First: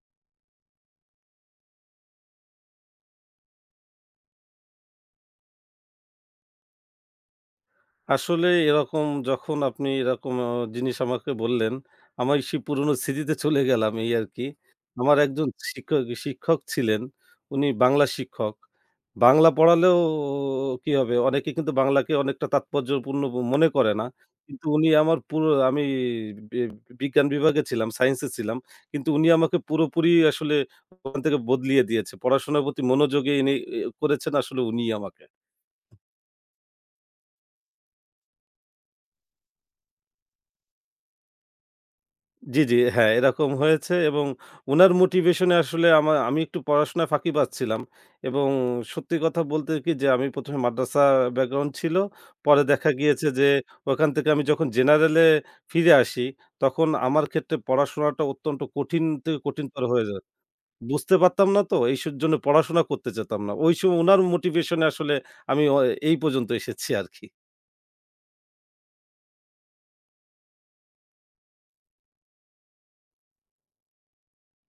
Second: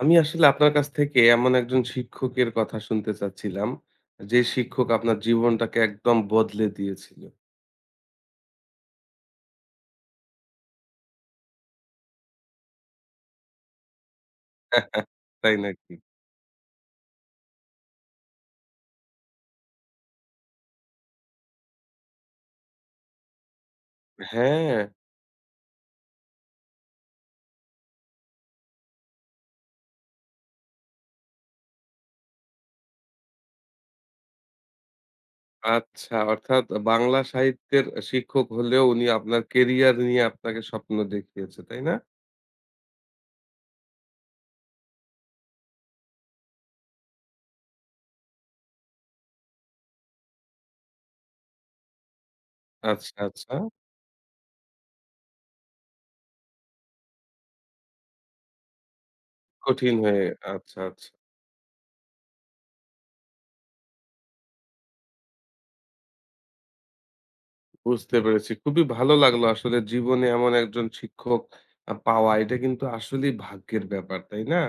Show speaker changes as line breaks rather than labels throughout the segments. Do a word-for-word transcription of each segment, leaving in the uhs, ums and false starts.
আমি আসলে আপনার কাছ থেকে এমন একজন শিক্ষকের কথা শুনতে চাচ্ছিলাম, যে শিক্ষক আপনার জীবনটাকে একদম বদলে দিয়েছিল।
আসলে এরকম যখন আপনি এরকম আ জিনিস আমাকে বললেন, আমার সেই পুরনো স্মৃতিতে চলে গেলাম এই আরকি। আমার একজন
তাই নাকি?
শিক্ষক শিক্ষক ছিলেন, উনি বাংলা শিক্ষক। বাংলা পড়ালেও কি হবে? অনেকে কিন্তু বাংলাকে অনেকটা তাৎপর্যপূর্ণ ব- মনে করে না। কিন্তু
হ্যাঁ,
উনি আমার পুরো আমি বি বিজ্ঞান বিভাগে ছিলাম, সায়েন্সে ছিলাম। কিন্তু উনি আমাকে পুরোপুরি আসলে ওখান থেকে বদলিয়ে দিয়েছে। পড়াশোনার প্রতি মনোযোগী ইনি এ করেছেন আসলে উনিই আমাকে।
আচ্ছা অর্থাৎ বাংলা সাহিত্যের শিক্ষক হলেও উনি আপনার কেরিয়ার নিয়ে আপনাকে স্বপ্ন দেখিয়েছে, তাই না?
জি, জি। হ্যাঁ, এরকম হয়েছে এবং উনার মোটিভেশনে আসলে আমা আমি একটু পড়াশোনায় ফাঁকি পাচ্ছিলাম এবং সত্যি কথা বলতে কি যে আমি ১ম এ মাদ্রাসা ব্যাকগ্রাউন্ড ছিল। পরে দেখা
আচ্ছা,
গিয়েছে যে
আচ্ছা।
ওখান থেকে আমি যখন জেনারেলে ফিরে আসি, তখন আমার ক্ষেত্রে পড়াশোনাটা অত্যন্ত কঠিন থেকে কঠিনতর
কঠিন
হয়ে যায়।
হয়ে আচ্ছা, আচ্ছা।
বুঝতে পারতাম না তো এইসব জন্য পড়াশোনা করতে চেতাম না। ওই সময় উনার মোটিভেশনে আসলে আমি অ এই পর্যন্ত এসেছি আরকি।
বুঝতে পেরেছি। খুবই ভালো লাগলো আসলে জীবনে এমন একজন শিক্ষক আ পাওয়া এটা কিন্তু আসলেই ভাগ্যের ব্যাপার, তাই না?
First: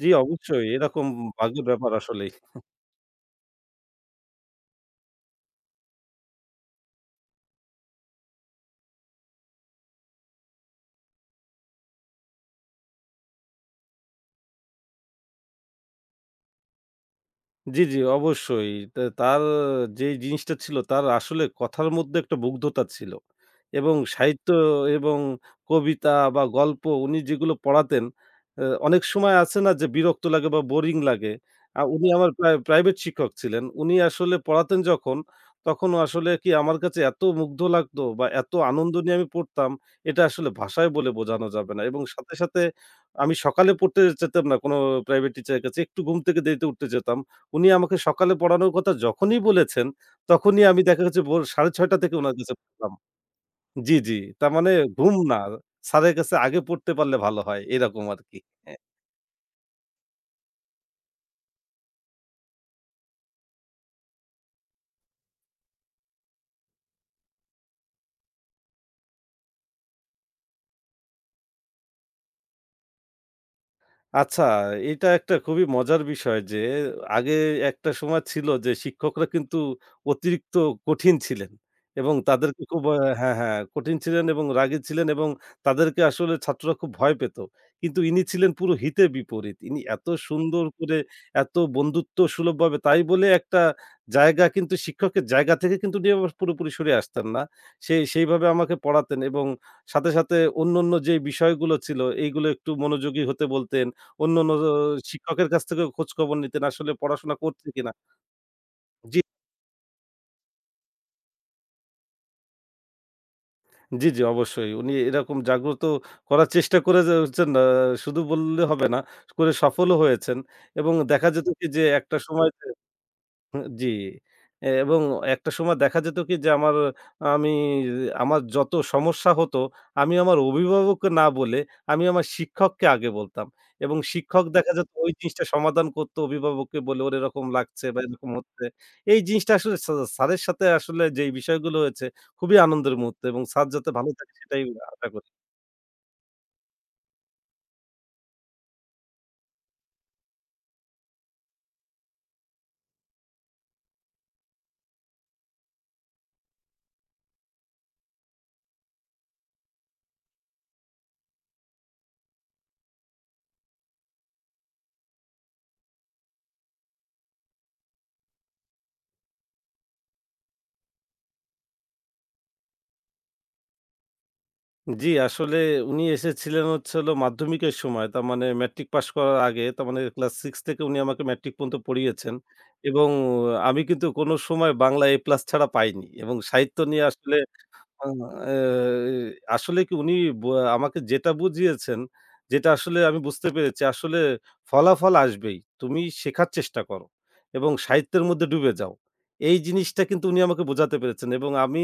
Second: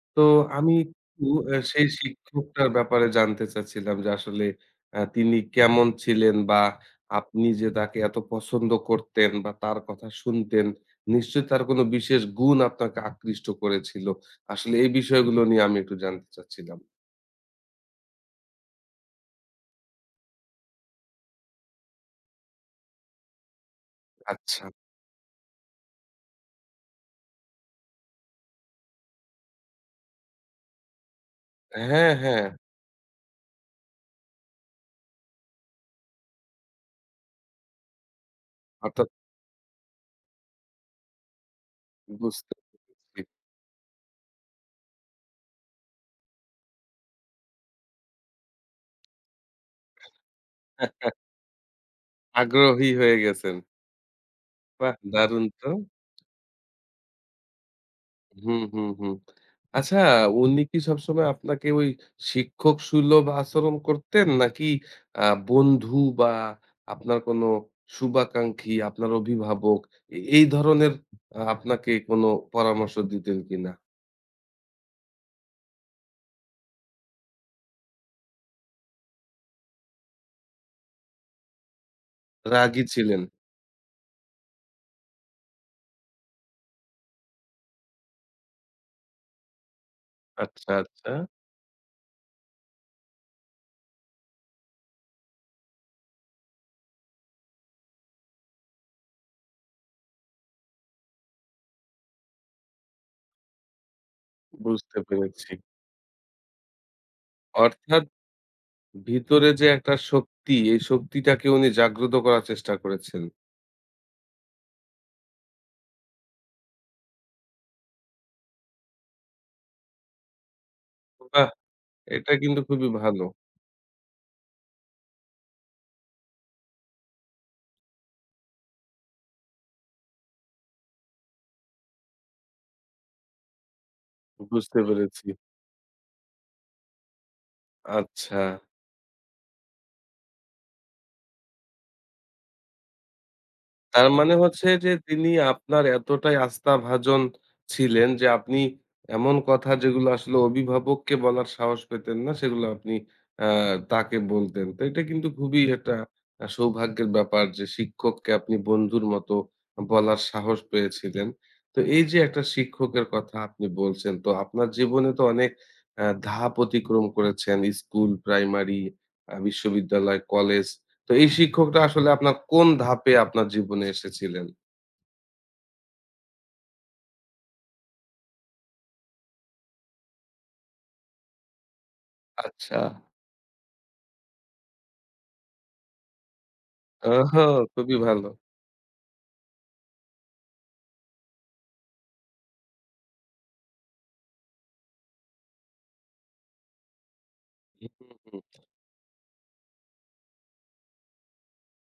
জি,
তো
অবশ্যই
আমি
এরকম
একটু আ
ভাগ্যের
সেই
ব্যাপার আসলেই।
শিক্ষকটার ব্যাপারে জানতে চাচ্ছিলাম যে আসলে আ তিনি কেমন ছিলেন? বা আপনি যে তাকে এত পছন্দ করতেন বা তার কথা শুনতেন, নিশ্চয়ই তার কোনো বিশেষ গুণ আপনাকে আকৃষ্ট করেছিল। আসলে এই বিষয়গুলো নিয়ে আমি একটু জানতে চাচ্ছিলাম।
জি, জি, অবশ্যই। তা তার যেই জিনিসটা ছিল তার আসলে কথার মধ্যে একটা মুগ্ধতা ছিল। এবং সাহিত্য
আচ্ছা।
এবং কবিতা বা গল্প উনি যেগুলো পড়াতেন, আ অনেক সময় আছে না যে বিরক্ত লাগে বা বোরিং লাগে। আ উনি
হ্যাঁ,
আমার
হ্যাঁ।
প্রাই প্রাইভেট শিক্ষক ছিলেন। উনি আসলে পড়াতেন যখন, তখন আসলে কি আমার কাছে এত মুগ্ধ লাগতো বা এত আনন্দ
অর্থাৎ
নিয়ে আমি পড়তাম, এটা আসলে ভাষায় বলে বোঝানো যাবে না। এবং সাথে,
বুঝতে
সাথে
পেরেছি।
আমি সকালে পড়তে যেতাম না কোনো প্রাইভেট টিচারের কাছে। একটু ঘুম থেকে দেরিতে উঠতে যেতাম। উনি আমাকে সকালে পড়ানোর কথা যখনই বলেছেন, তখনই আমি দেখা গেছে ভোর ছটা ত্রিশ থেকে উনার কাছে
আগ্রহী
পড়তাম।
হয়ে গেছেন।
জি, জি। তার মানে
বাহ!
ঘুম না।
দারুণ তো।
স্যারের কাছে আগে পড়তে পারলে ভালো হয়। এরকম আরকি।
হুম, হুম, হুম। আচ্ছা উনি কি সবসময় আপনাকে ওই শিক্ষক সুলভ আচরণ করতেন? নাকি আ বন্ধু বা আপনার কোনো শুভাকাঙ্ক্ষী, আপনার অভিভাবক এ এই ধরনের আ আপনাকে কোনো পরামর্শ দিতেন কিনা?
আচ্ছা, এটা একটা খুবই মজার বিষয় যে আগে একটা সময় ছিল যে শিক্ষকরা কিন্তু অতিরিক্ত কঠিন ছিলেন এবং তাদেরকে
রাগী
খুব আ
ছিলেন?
হ্যাঁ, হ্যাঁ কঠিন ছিলেন এবং রাগী ছিলেন এবং তাদেরকে আসলে ছাত্ররা খুব ভয় পেত। কিন্তু ইনি ছিলেন পুরো হিতে বিপরীত। ইনি এত সুন্দর
আচ্ছা,
করে
আচ্ছা
এত বন্ধুত্ব সুলভভাবে তাই বলে একটা জায়গা কিন্তু শিক্ষকের জায়গা থেকে কিন্তু উনি আবার পুরোপুরি সরে আসতেন না। সে সেইভাবে আমাকে পড়াতেন এবং সাথে, সাথে অন্যান্য যে বিষয়গুলো ছিল এইগুলো একটু মনোযোগী হতে বলতেন। অন্যান্য জ
বুঝতে
শিক্ষকের
পেরেছি।
কাছ থেকেও খোঁজখবর নিতেন আসলে পড়াশোনা করছে কিনা?
অর্থাৎ
জি,
ভিতরে যে একটা শক্তি, এই শক্তিটাকে উনি জাগ্রত করার চেষ্টা করেছেন।
জি, জি, অবশ্যই। উনি এরকম জাগ্রত করার চেষ্টা করে যাচ্ছেন আ শুধু বললে হবে না, করে সফলও হয়েছেন এবং দেখা
বাহ!
যেত কি যে একটা
এটা
সময়
কিন্তু খুবই ভালো।
জি। এবং একটা সময় দেখা যেত কি যে আমার আমি আমার যত সমস্যা হতো আমি আমার অভিভাবককে না বলে আমি আমার শিক্ষককে আগে বলতাম। এবং শিক্ষক দেখা
বুঝতে
যেত ওই
পেরেছি।
জিনিসটা সমাধান করতো অভিভাবককে বলে ওর এরকম লাগছে বা এরকম
আচ্ছা।
হচ্ছে। এই জিনিসটা আসলে স্যা স্যারের সাথে আসলে যেই বিষয়গুলো হয়েছে খুবই আনন্দের মুহূর্ত এবং স্যার যাতে
তার
ভালো থাকে
মানে
সেটাই
হচ্ছে যে
আশা
তিনি
করি।
আপনার এতটাই আস্থাভাজন ছিলেন যে আপনি এমন কথা যেগুলো আসলে অভিভাবককে বলার সাহস পেতেন না সেগুলো আপনি আহ, তাকে বলতেন তো এটা কিন্তু খুবই একটা আহ, সৌভাগ্যের ব্যাপার যে শিক্ষককে আপনি বন্ধুর মতো বলার সাহস পেয়েছিলেন তো এই যে একটা শিক্ষকের কথা আপনি বলছেন তো আপনার জীবনে তো অনেক আহ, ধাপ অতিক্রম করেছেন স্কুল প্রাইমারি বিশ্ববিদ্যালয় কলেজ তো এই শিক্ষকটা আসলে আপনার কোন ধাপে আপনার জীবনে এসেছিলেন?
জি, আসলে উনি এসেছিলেন হচ্ছে হলো মাধ্যমিকের সময়। তার মানে মেট্রিক পাস করার আগে, তার মানে ক্লাস ছয় থেকে উনি আমাকে মেট্রিক পর্যন্ত পড়িয়েছেন
আচ্ছা।
এবং আমি কিন্তু কোনো সময় বাংলা এ প্লাস ছাড়া পাইনি এবং সাহিত্য নিয়ে আসলে
ওহো! খুবই
আ
ভালো।
এ আসলে কি উনি ব আমাকে যেটা বুঝিয়েছেন, যেটা আসলে আমি বুঝতে পেরেছি আসলে ফলাফল আসবেই। তুমি শেখার চেষ্টা করো এবং
হুম,
সাহিত্যের
হুম।
মধ্যে ডুবে যাও। এই জিনিসটা কিন্তু উনি আমাকে বোঝাতে পেরেছেন এবং আমি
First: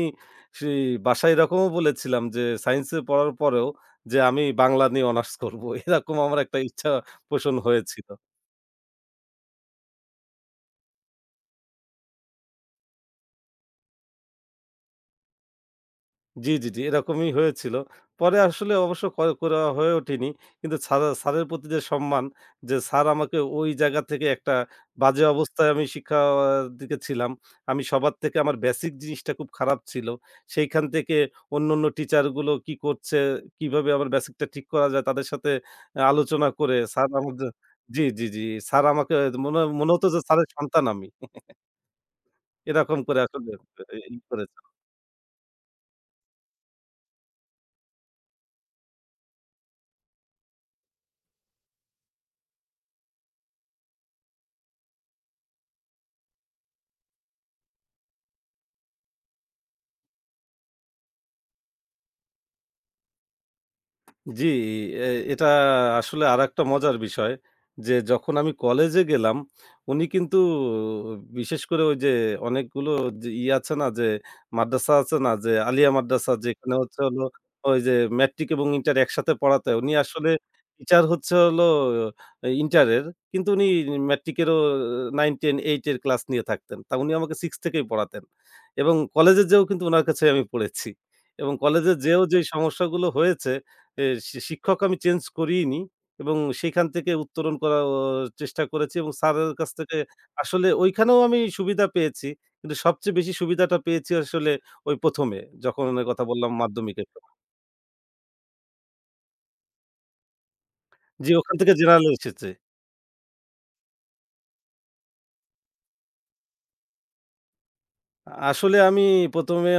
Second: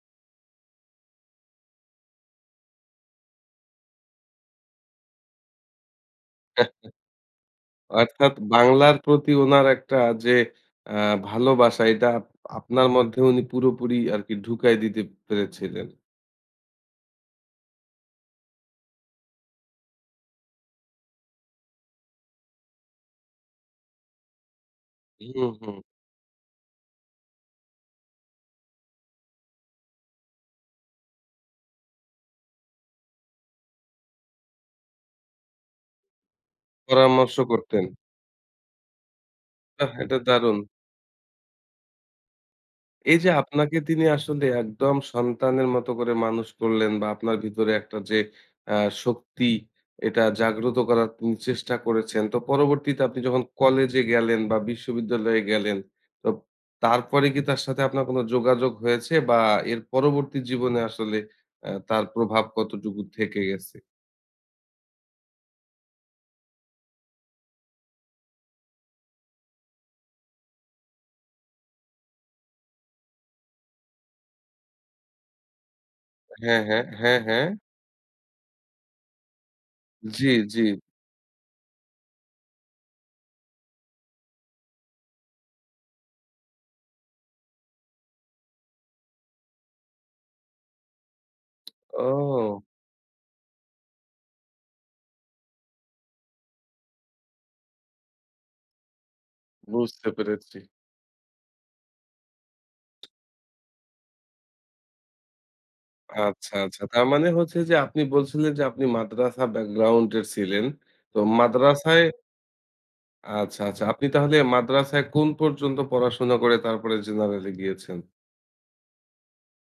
সেই বাসায় এরকমও বলেছিলাম যে সায়েন্স এ পড়ার পরেও যে আমি বাংলা নিয়ে অনার্স করব। এরকম আমার একটা ইচ্ছা পোষণ হয়েছিল।
অর্থাৎ বাংলার প্রতি উনার একটা যে আ ভালোবাসা এটা আপ আপনার মধ্যে উনি পুরোপুরি আরকি ঢুকাই দিতে পেরেছিলেন।
জি, জি, জি, এরকমই হয়েছিল। পরে আসলে অবশ্য ক করা হয়ে ওঠেনি। কিন্তু ছাড়া স্যারের প্রতি যে সম্মান, যে স্যার আমাকে ওই জায়গা থেকে একটা বাজে
হুম,
অবস্থায়
হুম।
আমি শিক্ষার দিকে ছিলাম। আমি সবার থেকে আমার বেসিক জিনিসটা খুব খারাপ ছিল। সেইখান থেকে অন্যান্য টিচারগুলো কি করছে, কিভাবে আমার বেসিকটা ঠিক করা যায় তাদের সাথে আহ, আলোচনা করে স্যার আমার
পরামর্শ
যে
করতেন।
জি, জি, জি, স্যার আমাকে মনে
বাহ!
মনে হতো
এটা
যে স্যারের
দারুণ।
সন্তান আমি। এরকম
এই
করে
যে
আসলে
আপনাকে
আহ,
তিনি
ই করে
আসলে একদম সন্তানের মতো করে মানুষ করলেন বা আপনার ভিতরে একটা যে আ শক্তি এটা জাগ্রত করার তিনি চেষ্টা করেছেন। তো পরবর্তীতে আপনি যখন কলেজে গেলেন বা বিশ্ববিদ্যালয়ে গেলেন, তো তারপরে কি তার সাথে আপনার কোন যোগাযোগ হয়েছে বা এর পরবর্তী জীবনে আসলে আ তার প্রভাব কতটুকু থেকে গেছে?
জি, এ এটা আসলে আরেকটা মজার বিষয় যে যখন আমি কলেজে গেলাম, উনি কিন্তু বিশেষ করে ওই যে অনেকগুলো যে ইয়ে আছে না যে মাদ্রাসা আছে না যে আলিয়া মাদ্রাসা
হ্যাঁ,
যেখানে
হ্যাঁ,
হচ্ছে
হ্যাঁ,
হলো
হ্যাঁ।
ওই যে ম্যাট্রিক এবং ইন্টার একসাথে পড়াতে উনি
জি,
আসলে
জি।
টিচার হচ্ছে হলো ইন্টারের কিন্তু উনি ম্যাট্রিকেরও নয়, দশ, আট এর ক্লাস নিয়ে থাকতেন। তা উনি আমাকে ছয় থেকেই পড়াতেন এবং কলেজে যেয়েও কিন্তু উনার কাছে আমি পড়েছি এবং কলেজে যেয়েও যেই
ও
সমস্যাগুলো হয়েছে এ শি শিক্ষক আমি চেঞ্জ করিইনি এবং সেখান থেকে উত্তরণ করার চেষ্টা করেছি এবং স্যারের কাছ থেকে
বুঝতে পেরেছি।
আসলে ঐখানেও আমি সুবিধা পেয়েছি। কিন্তু সবচেয়ে বেশি সুবিধাটা পেয়েছি আসলে ওই ১ম এ যখন কথা বললাম
আচ্ছা, আচ্ছা। তার
মাধ্যমিকের।
মানে
সময়।
হচ্ছে যে আপনি বলছিলেন যে আপনি মাদ্রাসা ব্যাকগ্রাউন্ড এর ছিলেন। তো
জি, ওখান থেকে
মাদ্রাসায়
জেনারেল এসেছে।
আচ্ছা, আচ্ছা। আপনি তাহলে মাদ্রাসায় কোন পর্যন্ত পড়াশোনা করে তারপরে জেনারেলে গিয়েছেন?
আসলে আমি ১ম এ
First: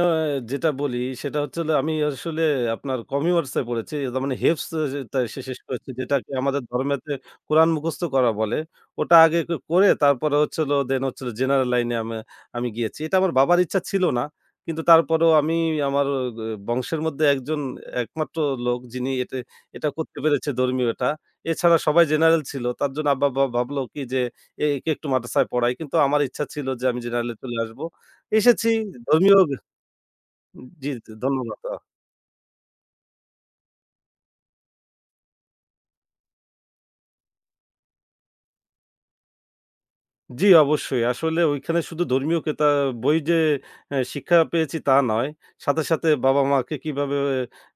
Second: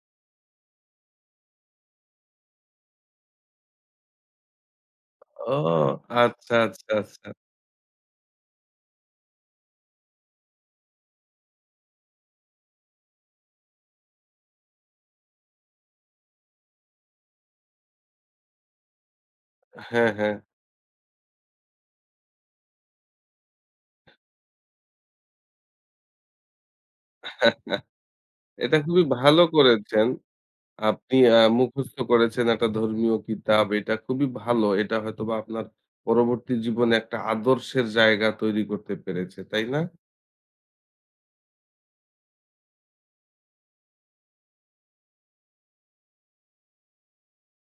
যেটা বলি সেটা হচ্ছে হলো আমি আসলে আপনার কমিউয়ার্সে পড়েছি। তার মানে হেফজ যেটা সে
ও
শেষ করেছি যেটাকে
আচ্ছা,
আমাদের
আচ্ছা,
ধর্মেতে
আচ্ছা।
কোরআন মুখস্থ করা বলে। ওটা আগে ক করে তারপরে হচ্ছে হলো দেন হচ্ছে হলো জেনারেল লাইনে আমি আমি গিয়েছি। এটা আমার বাবার ইচ্ছা ছিল না। কিন্তু তারপরেও আমি আমার গ বংশের মধ্যে একজন একমাত্র লোক যিনি এতে এটা
হ্যাঁ,
করতে
হ্যাঁ।
পেরেছে ধর্মীয়টা। এছাড়া সবাই জেনারেল ছিল। তার জন্য আব্বা ভা ভাবলো কি যে এ একে একটু মাদ্রাসায় পড়াই। কিন্তু আমার ইচ্ছা ছিল যে আমি জেনারেলে চলে আসবো। এসেছি
এটা খুবই
ধর্মীয়
ভালো করেছেন।
জি,
আপনি আ
ধন্যবাদ। আ
মুখস্থ করেছেন একটা ধর্মীয় কিতাব। এটা খুবই ভালো। এটা হয়তোবা আপনার পরবর্তী জীবনে একটা আদর্শের জায়গা তৈরি করতে পেরেছে। তাই না?
জি, অবশ্যই। আসলে ওইখানে শুধু ধর্মীয় কেতা বই যে এ শিক্ষা পেয়েছি তা নয়। সাথে, সাথে বাবা-মাকে কিভাবে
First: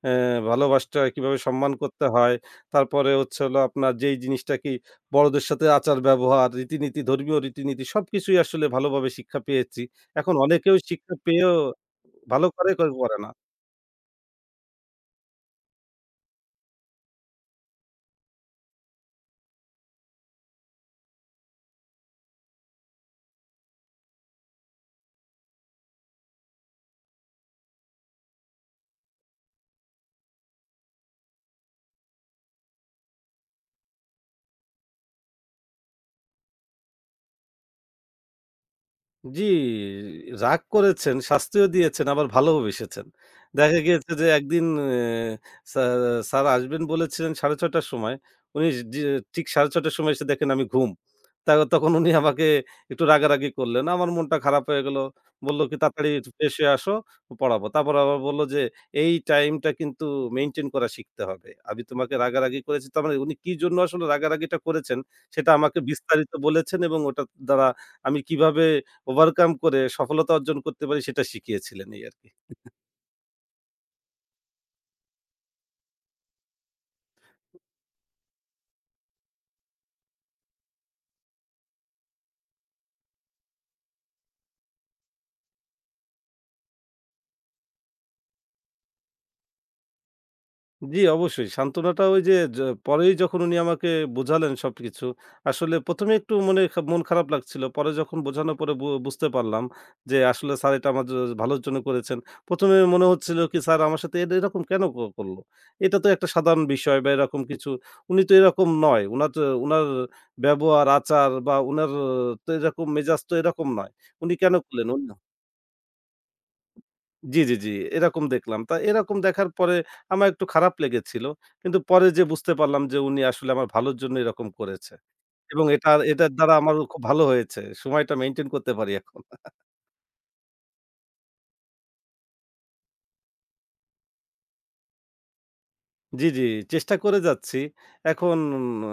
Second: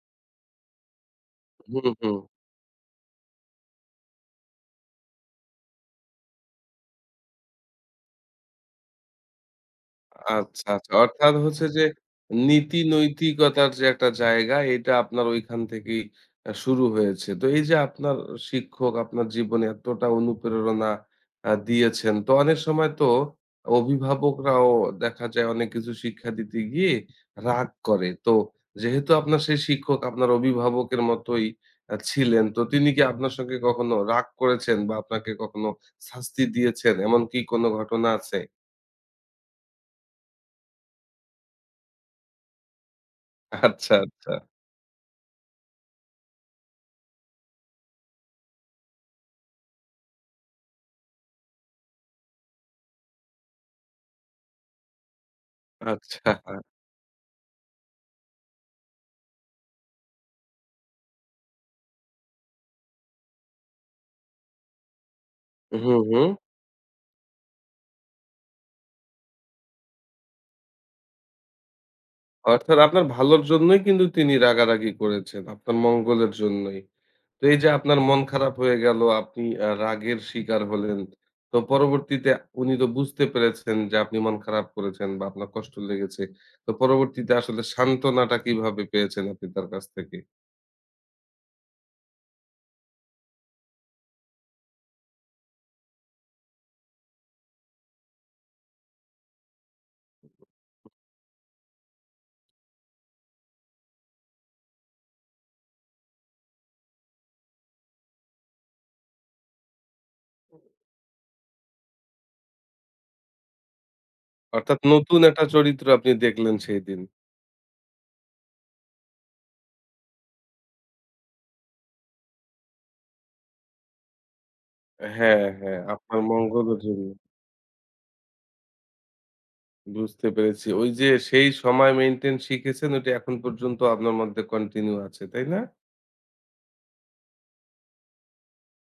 এ ভালোবাসতে হয়, কিভাবে সম্মান
হুম,
করতে
হুম।
হয়। তারপরে হচ্ছে হলো আপনার যেই জিনিসটা কি বড়দের সাথে আচার-ব্যবহার, রীতিনীতি, ধর্মীয় রীতিনীতি সবকিছুই আসলে ভালোভাবে শিক্ষা পেয়েছি। এখন
আচ্ছা,
অনেকেও
আচ্ছা।
শিক্ষা
অর্থাৎ
পেয়েও
হচ্ছে যে
ভালো করে, কেউ করে না।
নীতি-নৈতিকতার যে একটা জায়গা এটা আপনার ঐখান থেকেই আ শুরু হয়েছে। তো এই যে আপনার শিক্ষক আপনার জীবনে এতটা অনুপ্রেরণা আ দিয়েছেন। তো অনেক সময় তো অভিভাবকরাও দেখা যায় অনেক কিছু শিক্ষা দিতে গিয়ে রাগ করে। তো যেহেতু আপনার সেই শিক্ষক আপনার অভিভাবকের মতোই আ ছিলেন, তো তিনি কি আপনার সঙ্গে কখনো রাগ করেছেন বা আপনাকে কখনো শাস্তি দিয়েছেন? এমন কি কোনো ঘটনা আছে?
জি, রাগ করেছেন, শাস্তিও দিয়েছেন, আবার ভালোবেসেছেন। দেখা
আচ্ছা,
গিয়েছে যে
আচ্ছা।
একদিন অ্যা সা স্যার আসবেন বলেছিলেন ছটা ত্রিশ র সময়। উনি যে ঠিক ছটা ত্রিশ র সময় এসে দেখেন আমি ঘুম। তা তখন উনি আমাকে একটু রাগারাগি করলেন। আমার মনটা খারাপ হয়ে গেল। বলল কি "তাড়াতাড়ি
আচ্ছা।
ফ্রেশ হয়ে আসো, পড়াবো।" তারপর আবার বলল যে "এই টাইমটা কিন্তু মেইনটেইন করা শিখতে হবে। আমি তোমাকে রাগারাগি করেছি।" তার মানে উনি কি জন্য আসলে রাগারাগিটা করেছেন সেটা আমাকে
হুম, হুম।
বিস্তারিত বলেছেন এবং ওটার দ্বারা আমি কিভাবে ওভারকাম করে সফলতা অর্জন করতে পারি সেটা শিখিয়েছিলেন এই আরকি।
অর্থাৎ আপনার ভালোর জন্যই কিন্তু তিনি রাগারাগি করেছেন। আপনার মঙ্গলের জন্যই। তো এই যে আপনার মন খারাপ হয়ে গেল, আপনি আ রাগের শিকার হলেন। তো পরবর্তীতে উনি তো বুঝতে পেরেছেন যে আপনি মন খারাপ করেছেন বা আপনার কষ্ট লেগেছে। তো পরবর্তীতে আসলে সান্ত্বনাটা কিভাবে পেয়েছেন আপনি তার কাছ থেকে?
জি, অবশ্যই সান্ত্বনাটা ওই যে য পরেই যখন উনি আমাকে বোঝালেন সবকিছু, আসলে ১ম এ একটু মনে খা মন খারাপ লাগছিল। পরে যখন বোঝানোর পরে বু বুঝতে পারলাম যে আসলে স্যার এটা আমার জ ভালোর জন্য করেছেন। ১ম এ মনে হচ্ছিল কি স্যার আমার সাথে এর এরকম কেন ক করলো? এটা তো একটা সাধারণ বিষয় বা এরকম কিছু। উনি তো এরকম নয়। উনার তো উনার ব্যবহার, আচার বা উনার তো এরকম মেজাজ তো এরকম নয়। উনি কেন
অর্থাৎ
করলেন? উনি
নতুন একটা চরিত্র আপনি দেখলেন সেইদিন।
জি, জি, জি। এরকম দেখলাম। তা এরকম দেখার পরে আমার একটু খারাপ লেগেছিল। কিন্তু পরে যেয়ে বুঝতে পারলাম যে উনি আসলে আমার ভালোর জন্য এরকম করেছে।
হ্যাঁ,
এবং
হ্যাঁ,
এটার
আপনার
এটার দ্বারা আমার
মঙ্গলের
খুব
জন্য।
ভালো হয়েছে। সময়টা মেইনটেইন করতে পারি এখন।
বুঝতে পেরেছি। ওই যে সেই সময় মেইনটেইন শিখেছেন ওইটা এখন পর্যন্ত আপনার মধ্যে কন্টিনিউ আছে, তাই না?
জি, জি, চেষ্টা করে যাচ্ছি। এখন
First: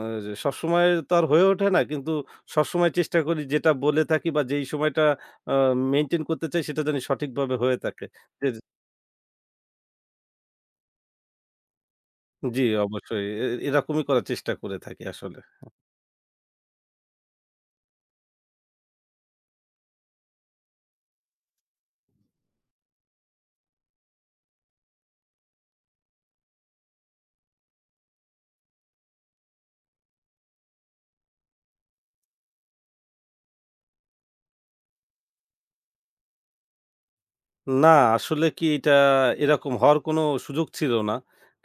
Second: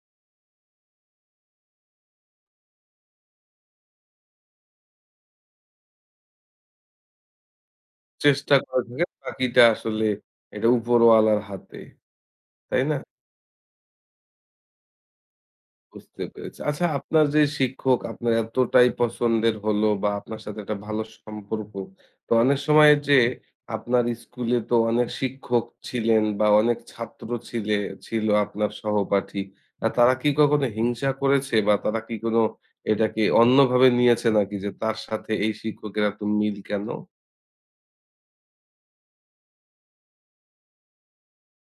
আ সবসময় তো আর হয়ে ওঠে না। কিন্তু সবসময় চেষ্টা করি যেটা বলে থাকি বা যেই সময়টা আ মেইনটেইন করতে চাই সেটা যেন সঠিকভাবে হয়ে থাকে। এর
চেষ্টা করে থাকেন বাকিটা আসলে এটা উপরওয়ালার হাতে,
জি,
তাই না?
অবশ্যই। এ এরকমই করার চেষ্টা করে থাকি আসলে।
বুঝতে পেরেছি। আচ্ছা আপনার যে শিক্ষক আপনার এতটাই পছন্দের হলো বা আপনার সাথে একটা ভালো সম্পর্ক। তো অনেক সময় যে আপনার স্কুলে তো অনেক শিক্ষক ছিলেন বা অনেক ছাত্র ছিলে ছিল আপনার সহপাঠী। আ তারা কি কখনো হিংসা করেছে বা তারা কি কোনো এটাকে অন্যভাবে নিয়েছে নাকি যে তার সাথে এই শিক্ষকের এত মিল কেন?
না, আসলে কি এটা এরকম হওয়ার কোনো সুযোগ ছিল না।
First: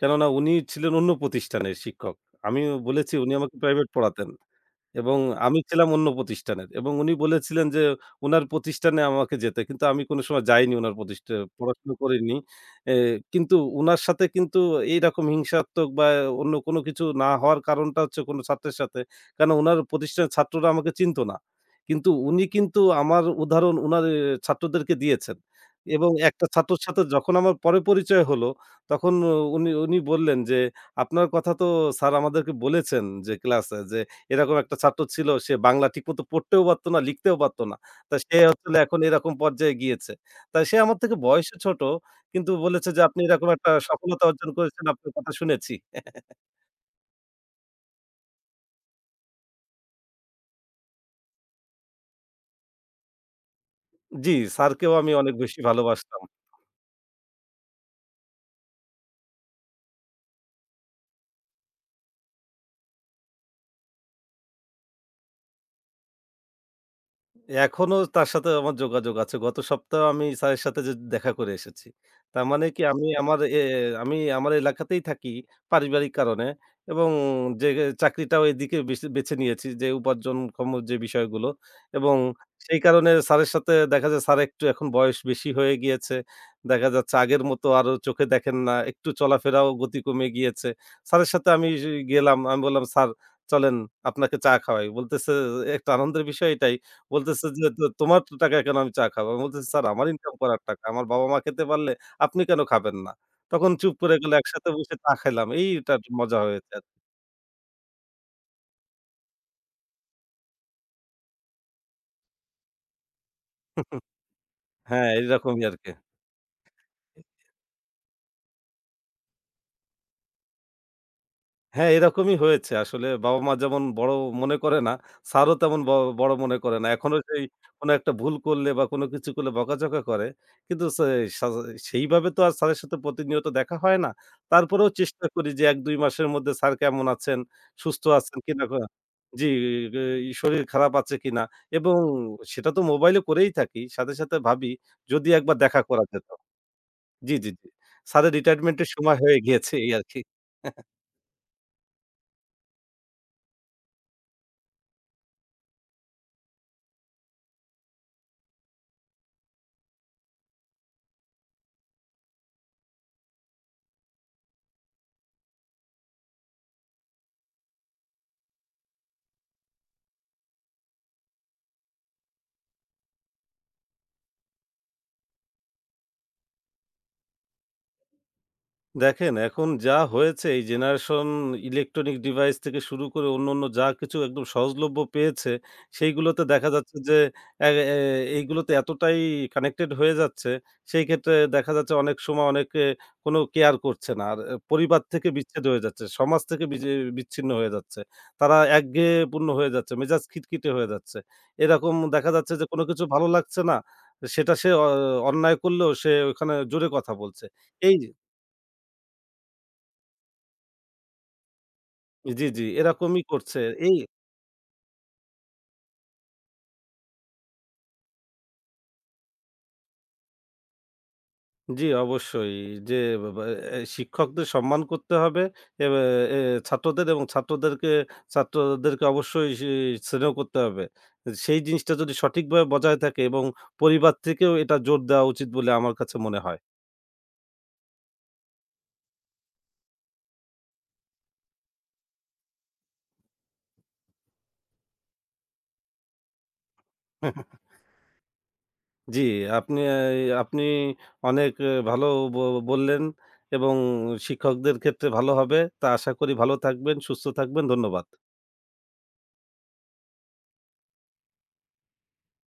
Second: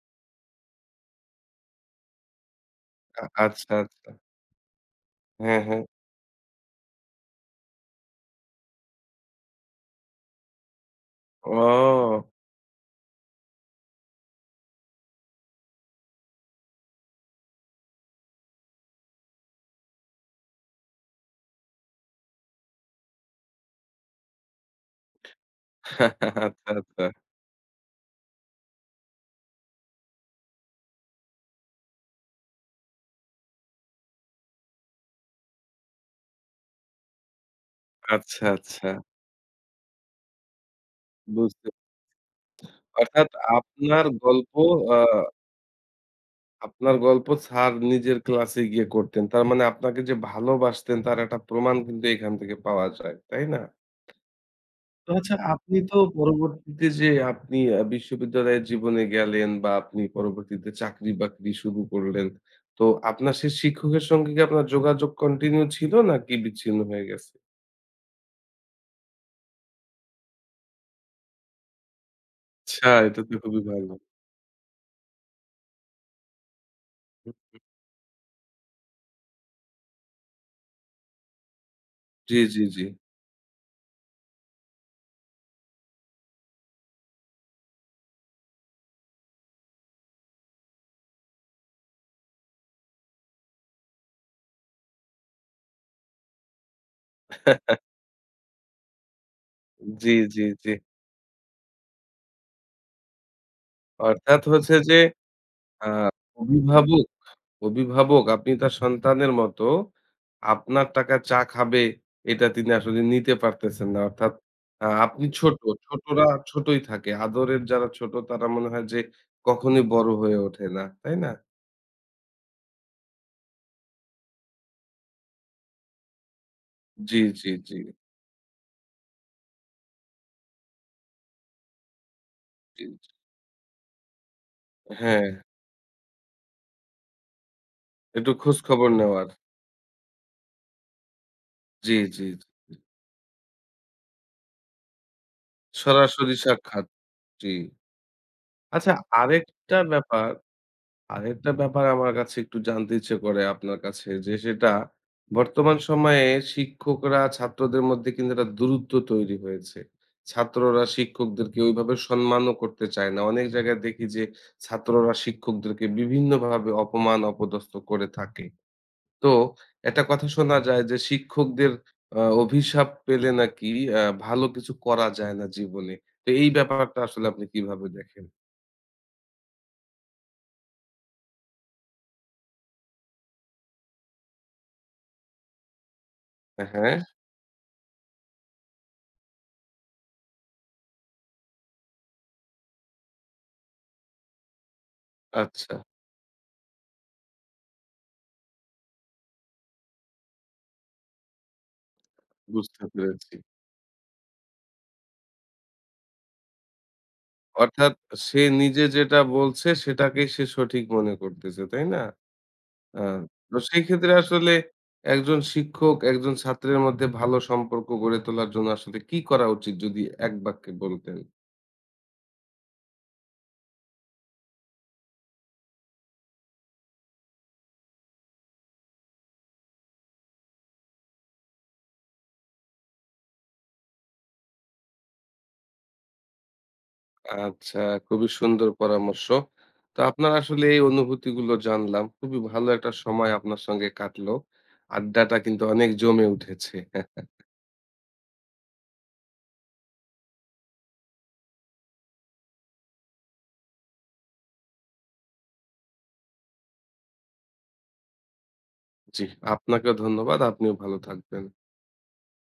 কেননা উনি ছিলেন অন্য প্রতিষ্ঠানের শিক্ষক। আমিও বলেছি
আ
উনি আমাকে
আচ্ছা,
প্রাইভেট
আচ্ছা।
পড়াতেন। এবং আমি
হ্যাঁ, হ্যাঁ।
ছিলাম অন্য প্রতিষ্ঠানের এবং উনি বলেছিলেন যে উনার প্রতিষ্ঠানে আমাকে যেতে। কিন্তু আমি কোনো সময় যাইনি উনার প্রতিষ্ঠা পড়াশোনা
ও
করিনি। এ কিন্তু উনার সাথে কিন্তু এইরকম হিংসাত্মক বা অন্য কোনো কিছু না হওয়ার কারণটা হচ্ছে কোনো ছাত্রের সাথে। কেন উনার প্রতিষ্ঠানের ছাত্ররা আমাকে চিনত না। কিন্তু উনি কিন্তু আমার উদাহরণ উনার এ ছাত্রদেরকে দিয়েছেন। এবং একটা
আচ্ছা,
ছাত্রর সাথে
আচ্ছা।
যখন আমার পরে পরিচয় হলো, তখন উনি, উনি বললেন যে, "আপনার কথা তো স্যার আমাদেরকে বলেছেন যে ক্লাসে যে এরকম একটা ছাত্র ছিল সে বাংলা ঠিকমতো পড়তেও পারত না, লিখতেও পারত না। তা সে
আচ্ছা,
হচ্ছে হলো
আচ্ছা।
এখন এরকম পর্যায়ে গিয়েছে। তা সে আমার থেকে বয়সে
বুঝতে
ছোট কিন্তু বলেছে যে, "আপনি
অর্থাৎ
এরকম একটা
আপনার
সফলতা অর্জন
গল্প
করেছেন,
আ
আপনার কথা শুনেছি।"
আপনার গল্প স্যার নিজের ক্লাসে গিয়ে করতেন। তার মানে আপনাকে যে ভালোবাসতেন তার একটা প্রমাণ কিন্তু এখান থেকে পাওয়া যায়। তাই না?
জি, স্যারকেও
তো
আমি
আচ্ছা
অনেক বেশি
আপনি তো
ভালোবাসতাম।
পরবর্তীতে যে আপনি আ বিশ্ববিদ্যালয়ের জীবনে গেলেন বা আপনি পরবর্তীতে চাকরি-বাকরি শুরু করলেন। তো আপনার সেই শিক্ষকের সঙ্গে কি আপনার যোগাযোগ কন্টিনিউ ছিল নাকি বিচ্ছিন্ন হয়ে গেছে?
এখনো তার সাথে আমার যোগাযোগ আছে। গত সপ্তাহেও আমি স্যারের সাথে যে দেখা করে এসেছি। তার মানে কি
আচ্ছা
আমি
এটা তো
আমার এ
খুবই ভালো।
আমি আমার এলাকাতেই থাকি পারিবারিক কারণে এবং যে চাকরিটাও এদিকে বেছে বেছে নিয়েছি যে উপার্জনক্ষম যে বিষয়গুলো এবং
জি, জি,
সেই
জি।
কারণে স্যারের সাথে দেখা যায় স্যার একটু এখন বয়স বেশি হয়ে গিয়েছে। দেখা যাচ্ছে আগের মতো আরো চোখে দেখেন না। একটু চলাফেরাও গতি কমে গিয়েছে। স্যারের সাথে আমি গেলাম। আমি বললাম, "স্যার চলেন আপনাকে চা খাওয়াই।" বলতেছে একটা আনন্দের বিষয় এটাই বলতেছে যে, "তো তোমার তো টাকায় কেন আমি চা খাবো?" আমি বলতেছি, "স্যার আমার
জি,
ইনকাম
জি,
করার
জি।
টাকা। আমার বাবা-মা খেতে পারলে আপনি কেন খাবেন না?" তখন চুপ করে গেল।
অর্থাৎ
একসাথে
হচ্ছে
বসে
যে
চা খাইলাম।
আ
এইটার মজা হয়েছে।
অভিভাবক অভিভাবক আপনি তার সন্তানের মতো আপনার টাকা চা খাবে এটা তিনি আসলে নিতে পারতেছেন না। অর্থাৎ আ
হ্যাঁ,
আপনি ছোট,
এইরকমই আরকি।
ছোটরা ছোটই থাকে। আদরের যারা ছোট তারা মনে হয় যে কখনোই বড় হয়ে ওঠে না। তাই না?
হ্যাঁ, এরকমই হয়েছে। আসলে বাবা-মা যেমন বড় মনে করে না, স্যারও তেমন ব বড় মনে করে না। এখনো
জি,
সেই
জি, জি,
কোনো একটা ভুল করলে বা কোনো কিছু করলে বকাঝকা করে। কিন্তু সে সা সেইভাবে তো আর স্যারের
জি,
সাথে
জি।
প্রতিনিয়ত দেখা হয় না। তারপরেও
হ্যাঁ,
চেষ্টা করি যে এক দুই মাসের মধ্যে স্যার কেমন আছেন, সুস্থ
একটু
আছেন
খোঁজ
কিনা ক
খবর নেওয়ার।
জি, ই শরীর খারাপ আছে কিনা
জি,
এবং
জি,
সেটা
জি।
তো মোবাইলে করেই থাকি। সাথে, সাথে ভাবি যদি একবার দেখা করা যেত।
সরাসরি সাক্ষাৎ।
জি, জি,
জি।
জি। স্যারের রিটায়ারমেন্টের
আচ্ছা
সময় হয়ে গিয়েছে
আরেকটা
এই আরকি।
ব্যাপার আরেকটা ব্যাপার আমার কাছে একটু জানতে ইচ্ছে করে আপনার কাছে যে সেটা বর্তমান সময়ে শিক্ষকরা ছাত্রদের মধ্যে কিন্তু একটা দূরত্ব তৈরি হয়েছে। ছাত্ররা শিক্ষকদেরকে ওইভাবে সম্মানও করতে চায় না। অনেক জায়গায় দেখি যে ছাত্ররা শিক্ষকদেরকে বিভিন্নভাবে অপমান অপদস্থ করে থাকে। তো একটা কথা শোনা যায় যে শিক্ষকদের আ অভিশাপ পেলে নাকি আ ভালো কিছু করা যায় না জীবনে। তো এই ব্যাপারটা আসলে আপনি কিভাবে দেখেন?
দেখেন, এখন যা হয়েছে এই জেনারেশন ইলেকট্রনিক ডিভাইস থেকে শুরু করে অন্যান্য যা কিছু একদম সহজলভ্য পেয়েছে, সেইগুলোতে
হ্যাঁ,
দেখা
হ্যাঁ?
যাচ্ছে যে এ এ এইগুলোতে এতটাই কানেক্টেড হয়ে যাচ্ছে, সেই ক্ষেত্রে দেখা যাচ্ছে অনেক সময় অনেকে কোনো কেয়ার করছে না। আর এ পরিবার থেকে বিচ্ছেদ
আচ্ছা
হয়ে যাচ্ছে, সমাজ থেকে বিজে বিচ্ছিন্ন হয়ে যাচ্ছে। তারা একঘেয়েপূর্ণ হয়ে যাচ্ছে, মেজাজ খিটখিটে হয়ে যাচ্ছে। এরকম দেখা যাচ্ছে যে
বুঝতে
কোনো কিছু ভালো
পেরেছি।
লাগছে না, সেটা সে অ অন্যায় করলেও সে ওখানে জোরে কথা বলছে।
অর্থাৎ
এই
সে নিজে যেটা বলছে সেটাকেই সে সঠিক মনে করতেছে, তাই না?
জি, জি,
আ
এরকমই
তো
করছে। এই
সেক্ষেত্রে আসলে একজন শিক্ষক একজন ছাত্রের মধ্যে ভালো সম্পর্ক গড়ে তোলার জন্য আসলে কি করা উচিত যদি এক বাক্যে বলতেন?
জি, অবশ্যই যে বা বা এ শিক্ষকদের সম্মান করতে হবে এবা এ ছাত্রদের এবং ছাত্রদেরকে ছাত্রদেরকে অবশ্যই সে স্নেহ করতে হবে। সেই জিনিসটা যদি সঠিকভাবে বজায় থাকে এবং পরিবার থেকেও এটা জোর দেওয়া উচিত বলে আমার কাছে মনে হয়।
আচ্ছা, খুবই সুন্দর পরামর্শ। তো আপনার আসলে এই অনুভূতিগুলো জানলাম। খুবই ভালো একটা সময় আপনার সঙ্গে কাটলো। আড্ডাটা কিন্তু অনেক জমে উঠেছে।
জি, আপনি আ আপনি অনেক আহ, ভালো ব বললেন এবং শিক্ষকদের ক্ষেত্রে ভালো হবে। তা আশা করি ভালো থাকবেন, সুস্থ থাকবেন। ধন্যবাদ।
জি, আপনাকেও ধন্যবাদ। আপনিও ভালো থাকবেন।